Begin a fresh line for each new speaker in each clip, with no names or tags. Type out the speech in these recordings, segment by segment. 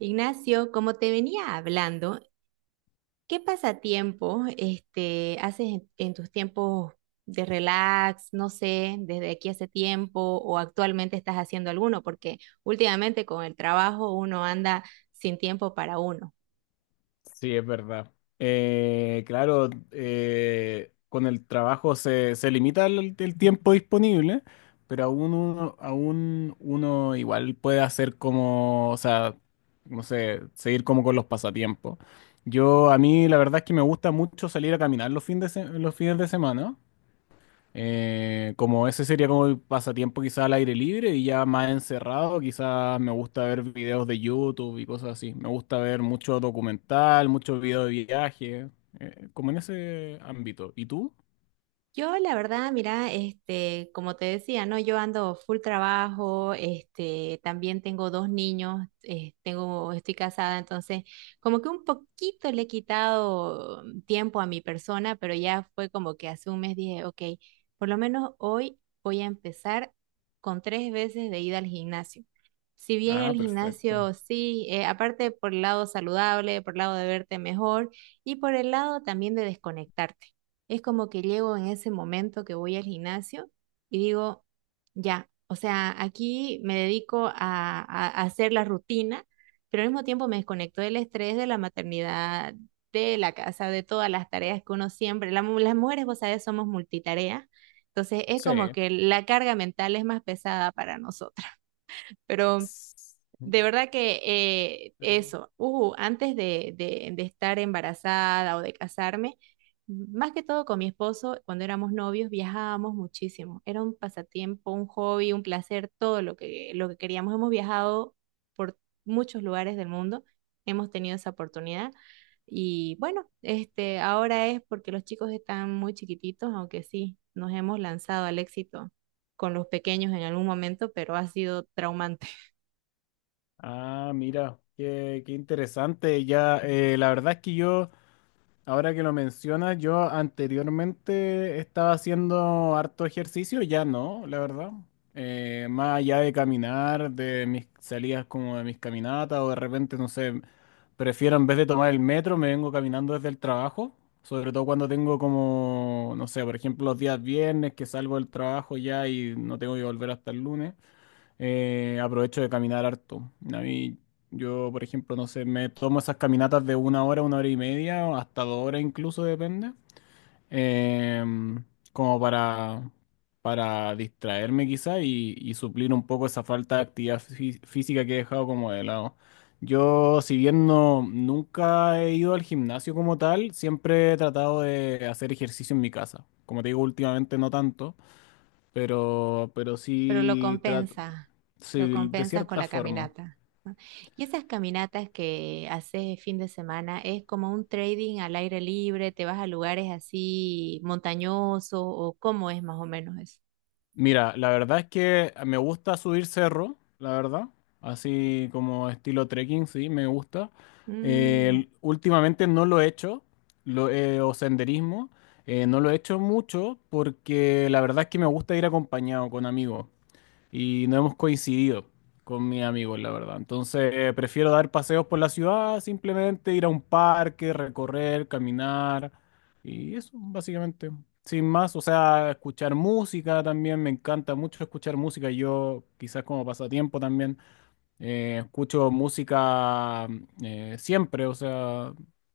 Ignacio, como te venía hablando, ¿qué pasatiempos haces en tus tiempos de relax? No sé, desde aquí hace tiempo o actualmente estás haciendo alguno, porque últimamente con el trabajo uno anda sin tiempo para uno.
Sí, es verdad. Claro, con el trabajo se limita el tiempo disponible, pero aún uno igual puede hacer como, o sea, no sé, seguir como con los pasatiempos. Yo, a mí la verdad es que me gusta mucho salir a caminar los fines de semana. Como ese sería como el pasatiempo quizá al aire libre y ya más encerrado, quizás me gusta ver videos de YouTube y cosas así. Me gusta ver mucho documental, muchos videos de viaje, como en ese ámbito. ¿Y tú?
Yo, la verdad, mira, este, como te decía, ¿no? Yo ando full trabajo, este, también tengo dos niños, tengo, estoy casada, entonces como que un poquito le he quitado tiempo a mi persona, pero ya fue como que hace un mes dije, ok, por lo menos hoy voy a empezar con tres veces de ida al gimnasio. Si bien el
Ah, perfecto.
gimnasio sí, aparte por el lado saludable, por el lado de verte mejor y por el lado también de desconectarte. Es como que llego en ese momento que voy al gimnasio y digo, ya, o sea, aquí me dedico a hacer la rutina, pero al mismo tiempo me desconecto del estrés de la maternidad, de la casa, de todas las tareas que uno siempre, las mujeres, vos sabés, somos multitareas. Entonces es como
Sí.
que la carga mental es más pesada para nosotras. Pero
Tss.
de verdad que eso, antes de estar embarazada o de casarme, más que todo con mi esposo, cuando éramos novios, viajábamos muchísimo. Era un pasatiempo, un hobby, un placer, todo lo que queríamos. Hemos viajado por muchos lugares del mundo, hemos tenido esa oportunidad. Y bueno, este, ahora es porque los chicos están muy chiquititos, aunque sí, nos hemos lanzado al éxito con los pequeños en algún momento, pero ha sido traumante.
Ah, mira, qué, qué interesante. Ya, la verdad es que yo... Ahora que lo mencionas, yo anteriormente estaba haciendo harto ejercicio, ya no, la verdad. Más allá de caminar, de mis salidas como de mis caminatas, o de repente, no sé, prefiero en vez de tomar el metro, me vengo caminando desde el trabajo, sobre todo cuando tengo como, no sé, por ejemplo, los días viernes que salgo del trabajo ya y no tengo que volver hasta el lunes, aprovecho de caminar harto. A mí, yo, por ejemplo, no sé, me tomo esas caminatas de una hora y media, o hasta dos horas incluso, depende, em, como para distraerme quizá y suplir un poco esa falta de actividad física que he dejado como de lado. Yo, si bien no, nunca he ido al gimnasio como tal, siempre he tratado de hacer ejercicio en mi casa. Como te digo, últimamente no tanto. Pero
Pero lo
sí trato,
compensa, lo
sí, de
compensas con
cierta
la
forma.
caminata. ¿No? Y esas caminatas que haces fin de semana es como un trading al aire libre, te vas a lugares así montañosos o cómo es más o menos eso.
Mira, la verdad es que me gusta subir cerro, la verdad. Así como estilo trekking, sí, me gusta.
Mm.
Últimamente no lo he hecho, o senderismo. No lo he hecho mucho porque la verdad es que me gusta ir acompañado con amigos y no hemos coincidido con mis amigos, la verdad. Entonces, prefiero dar paseos por la ciudad, simplemente ir a un parque, recorrer, caminar y eso, básicamente. Sin más, o sea, escuchar música también, me encanta mucho escuchar música, yo quizás como pasatiempo también. Escucho música siempre, o sea,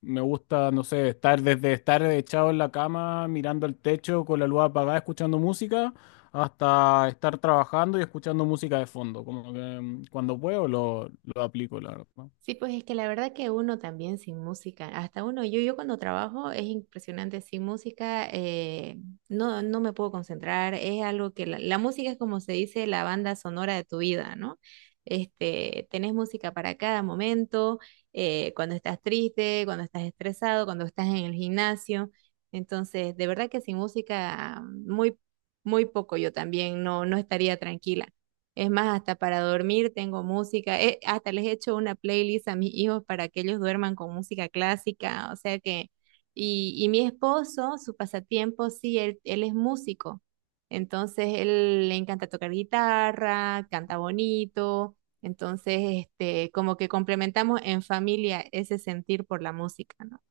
me gusta, no sé, estar desde estar echado en la cama, mirando el techo con la luz apagada, escuchando música, hasta estar trabajando y escuchando música de fondo. Como que mm, cuando puedo lo aplico, la verdad.
Sí, pues es que la verdad que uno también sin música, hasta uno, yo cuando trabajo es impresionante, sin música no, no me puedo concentrar, es algo que la música es como se dice la banda sonora de tu vida, ¿no? Este, tenés música para cada momento, cuando estás triste, cuando estás estresado, cuando estás en el gimnasio, entonces de verdad que sin música muy, muy poco yo también no, no estaría tranquila. Es más, hasta para dormir tengo música. Hasta les he hecho una playlist a mis hijos para que ellos duerman con música clásica. O sea que, y mi esposo, su pasatiempo, sí, él es músico. Entonces, él le encanta tocar guitarra, canta bonito. Entonces, este, como que complementamos en familia ese sentir por la música, ¿no?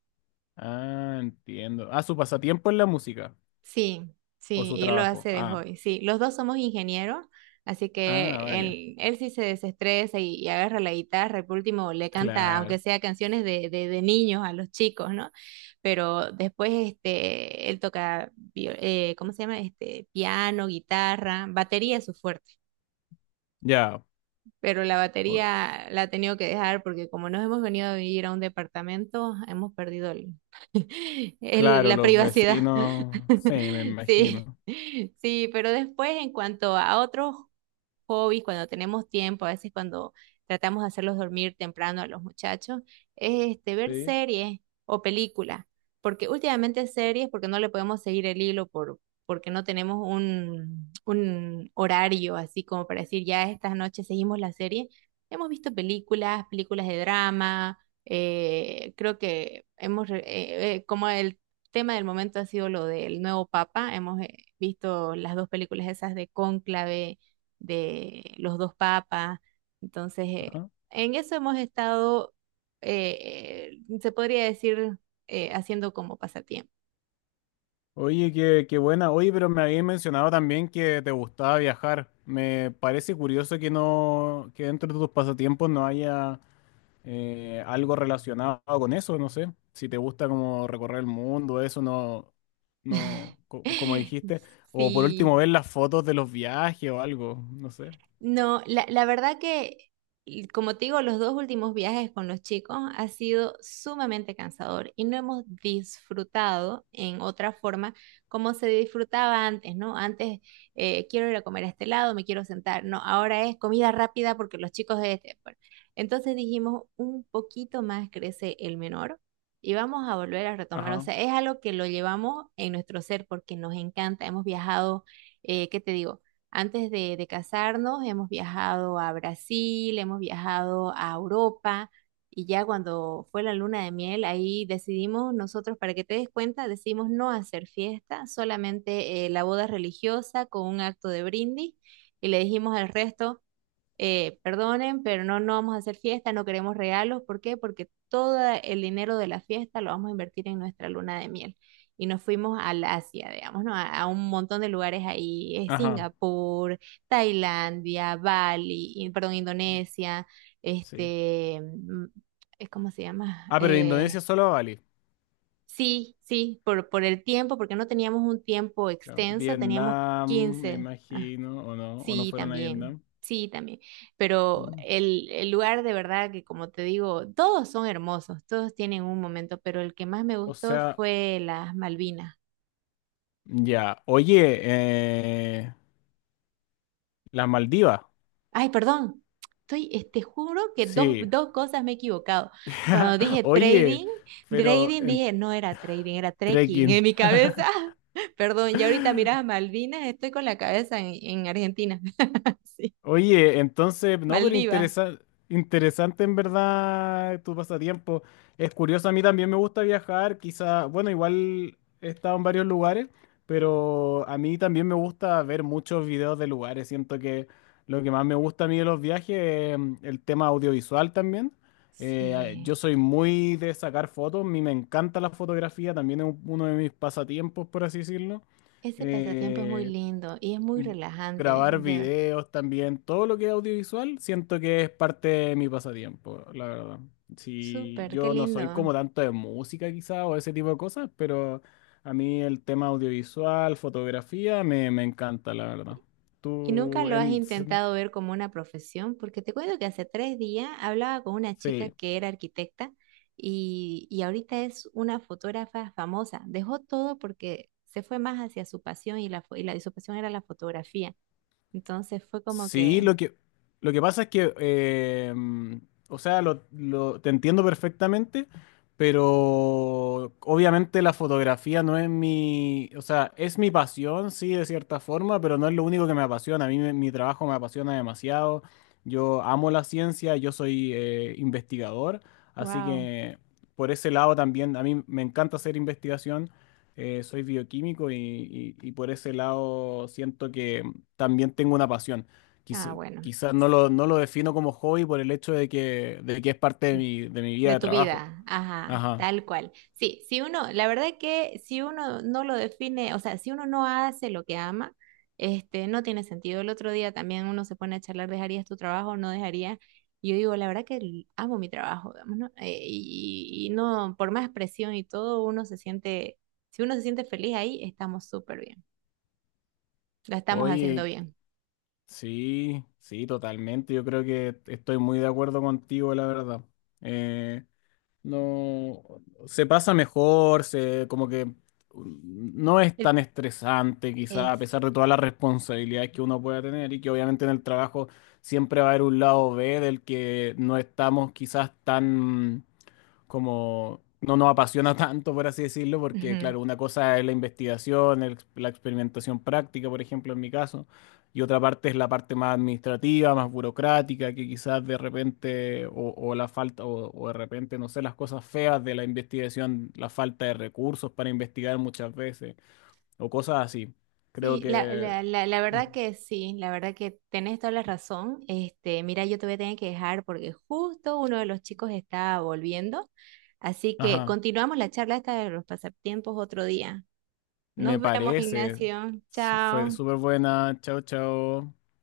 Ah, entiendo. Ah, ¿su pasatiempo es la música
Sí,
o
sí,
su
y él lo hace
trabajo?
de
Ah,
hobby. Sí, los dos somos ingenieros, así que
ah, vale.
él sí se desestresa y agarra la guitarra y por último le canta, aunque
Claro.
sea canciones de niños a los chicos, ¿no? Pero después este, él toca, ¿cómo se llama? Este, piano, guitarra, batería es su fuerte,
Ya,
pero la
o-
batería la he tenido que dejar porque como nos hemos venido a vivir a un departamento, hemos perdido
claro,
la
los
privacidad.
vecinos, sí, me
Sí,
imagino.
sí, pero después en cuanto a otros hobbies, cuando tenemos tiempo, a veces cuando tratamos de hacerlos dormir temprano a los muchachos, es este, ver
Sí.
series o películas, porque últimamente series, porque no le podemos seguir el hilo porque no tenemos un horario así como para decir, ya estas noches seguimos la serie. Hemos visto películas, películas de drama, creo que hemos, como el tema del momento ha sido lo del nuevo papa, hemos visto las dos películas esas de Cónclave de los dos papas. Entonces,
¿No?
en eso hemos estado, se podría decir, haciendo como pasatiempo.
Oye, qué, qué buena. Oye, pero me habías mencionado también que te gustaba viajar. Me parece curioso que no, que dentro de tus pasatiempos no haya algo relacionado con eso, no sé. Si te gusta como recorrer el mundo, eso no, no, como dijiste. O por último,
Sí,
ver las fotos de los viajes o algo, no sé.
no, la verdad que, y como te digo, los dos últimos viajes con los chicos ha sido sumamente cansador y no hemos disfrutado en otra forma como se disfrutaba antes, ¿no? Antes quiero ir a comer a este lado, me quiero sentar, no, ahora es comida rápida porque los chicos de este. Bueno. Entonces dijimos, un poquito más crece el menor y vamos a volver a retomar. O
Ajá,
sea, es algo que lo llevamos en nuestro ser porque nos encanta, hemos viajado, ¿qué te digo? Antes de casarnos hemos viajado a Brasil, hemos viajado a Europa y ya cuando fue la luna de miel, ahí decidimos nosotros, para que te des cuenta, decidimos no hacer fiesta, solamente la boda religiosa con un acto de brindis y le dijimos al resto, perdonen, pero no, no vamos a hacer fiesta, no queremos regalos. ¿Por qué? Porque todo el dinero de la fiesta lo vamos a invertir en nuestra luna de miel. Y nos fuimos al Asia, digamos, ¿no? A un montón de lugares ahí,
ajá,
Singapur, Tailandia, Bali, perdón, Indonesia,
sí.
este, ¿cómo se llama?
Ah, pero en Indonesia solo Bali.
Sí, sí, por el tiempo, porque no teníamos un tiempo
Claro.
extenso, teníamos
Vietnam, me
15.
imagino, o no
Sí,
fueron a
también,
Vietnam.
sí, también. Pero
Mm.
el lugar de verdad que, como te digo, todos son hermosos, todos tienen un momento, pero el que más me
O
gustó
sea,
fue las Malvinas.
ya, oye, eh, las Maldivas,
Ay, perdón, estoy, te juro que
sí.
dos cosas me he equivocado. Cuando dije
Oye,
trading,
pero
trading
en
dije, no era trading, era trekking
trekking.
en mi cabeza. Perdón, y ahorita miras a Malvinas, estoy con la cabeza en Argentina. Sí,
Oye, entonces, no, pero
Maldivas.
interesante en verdad tu pasatiempo. Es curioso, a mí también me gusta viajar, quizá, bueno, igual he estado en varios lugares, pero a mí también me gusta ver muchos videos de lugares. Siento que lo que más me gusta a mí de los viajes es mm, el tema audiovisual también. Yo
Sí.
soy muy de sacar fotos, a mí me encanta la fotografía, también es uno de mis pasatiempos, por así decirlo.
Ese pasatiempo es muy
Eh,
lindo y es muy relajante,
Grabar videos también, todo lo que es audiovisual, siento que es parte de mi pasatiempo, la verdad. Si
súper, qué
yo no soy como
lindo.
tanto de música quizá o ese tipo de cosas, pero a mí el tema audiovisual, fotografía, me encanta, la verdad.
¿Y nunca
Tú,
lo has
en,
intentado ver como una profesión? Porque te cuento que hace tres días hablaba con una chica
sí,
que era arquitecta y ahorita es una fotógrafa famosa. Dejó todo porque se fue más hacia su pasión y, la, fo- y, la, y su pasión era la fotografía. Entonces fue como
sí,
que,
lo que pasa es que, o sea, te entiendo perfectamente, pero obviamente la fotografía no es mi, o sea, es mi pasión, sí, de cierta forma, pero no es lo único que me apasiona. Mi trabajo me apasiona demasiado. Yo amo la ciencia, yo soy investigador, así
wow,
que por ese lado también a mí me encanta hacer investigación. Soy bioquímico y por ese lado siento que también tengo una pasión.
ah, bueno.
Quizás no lo defino como hobby por el hecho de que es parte
De
de mi vida
de
de
tu
trabajo.
vida, ajá,
Ajá.
tal cual. Sí, si uno, la verdad que si uno no lo define, o sea, si uno no hace lo que ama, este, no tiene sentido. El otro día también uno se pone a charlar, ¿dejarías tu trabajo? ¿No dejarías? Y yo digo, la verdad que amo mi trabajo, digamos, ¿no? Y no, por más presión y todo, uno se siente, si uno se siente feliz ahí, estamos súper bien, la estamos haciendo
Oye,
bien.
sí, sí, totalmente. Yo creo que estoy muy de acuerdo contigo, la verdad. Eh, No, se pasa mejor, se como que no es
El-
tan estresante quizá, a
Es.
pesar de todas las responsabilidades que uno pueda tener y que obviamente en el trabajo siempre va a haber un lado B del que no estamos quizás tan como no nos apasiona tanto, por así decirlo, porque
Ujú.
claro, una cosa es la investigación, la experimentación práctica, por ejemplo, en mi caso y otra parte es la parte más administrativa, más burocrática, que quizás de repente, o la falta, o de repente, no sé, las cosas feas de la investigación, la falta de recursos para investigar muchas veces, o cosas así. Creo
Sí,
que,
la verdad que sí, la verdad que tenés toda la razón. Este, mira, yo te voy a tener que dejar porque justo uno de los chicos está volviendo. Así que
ajá,
continuamos la charla esta de los pasatiempos otro día.
me
Nos vemos,
parece.
Ignacio.
Fue
Chao.
súper buena. Chao, chao.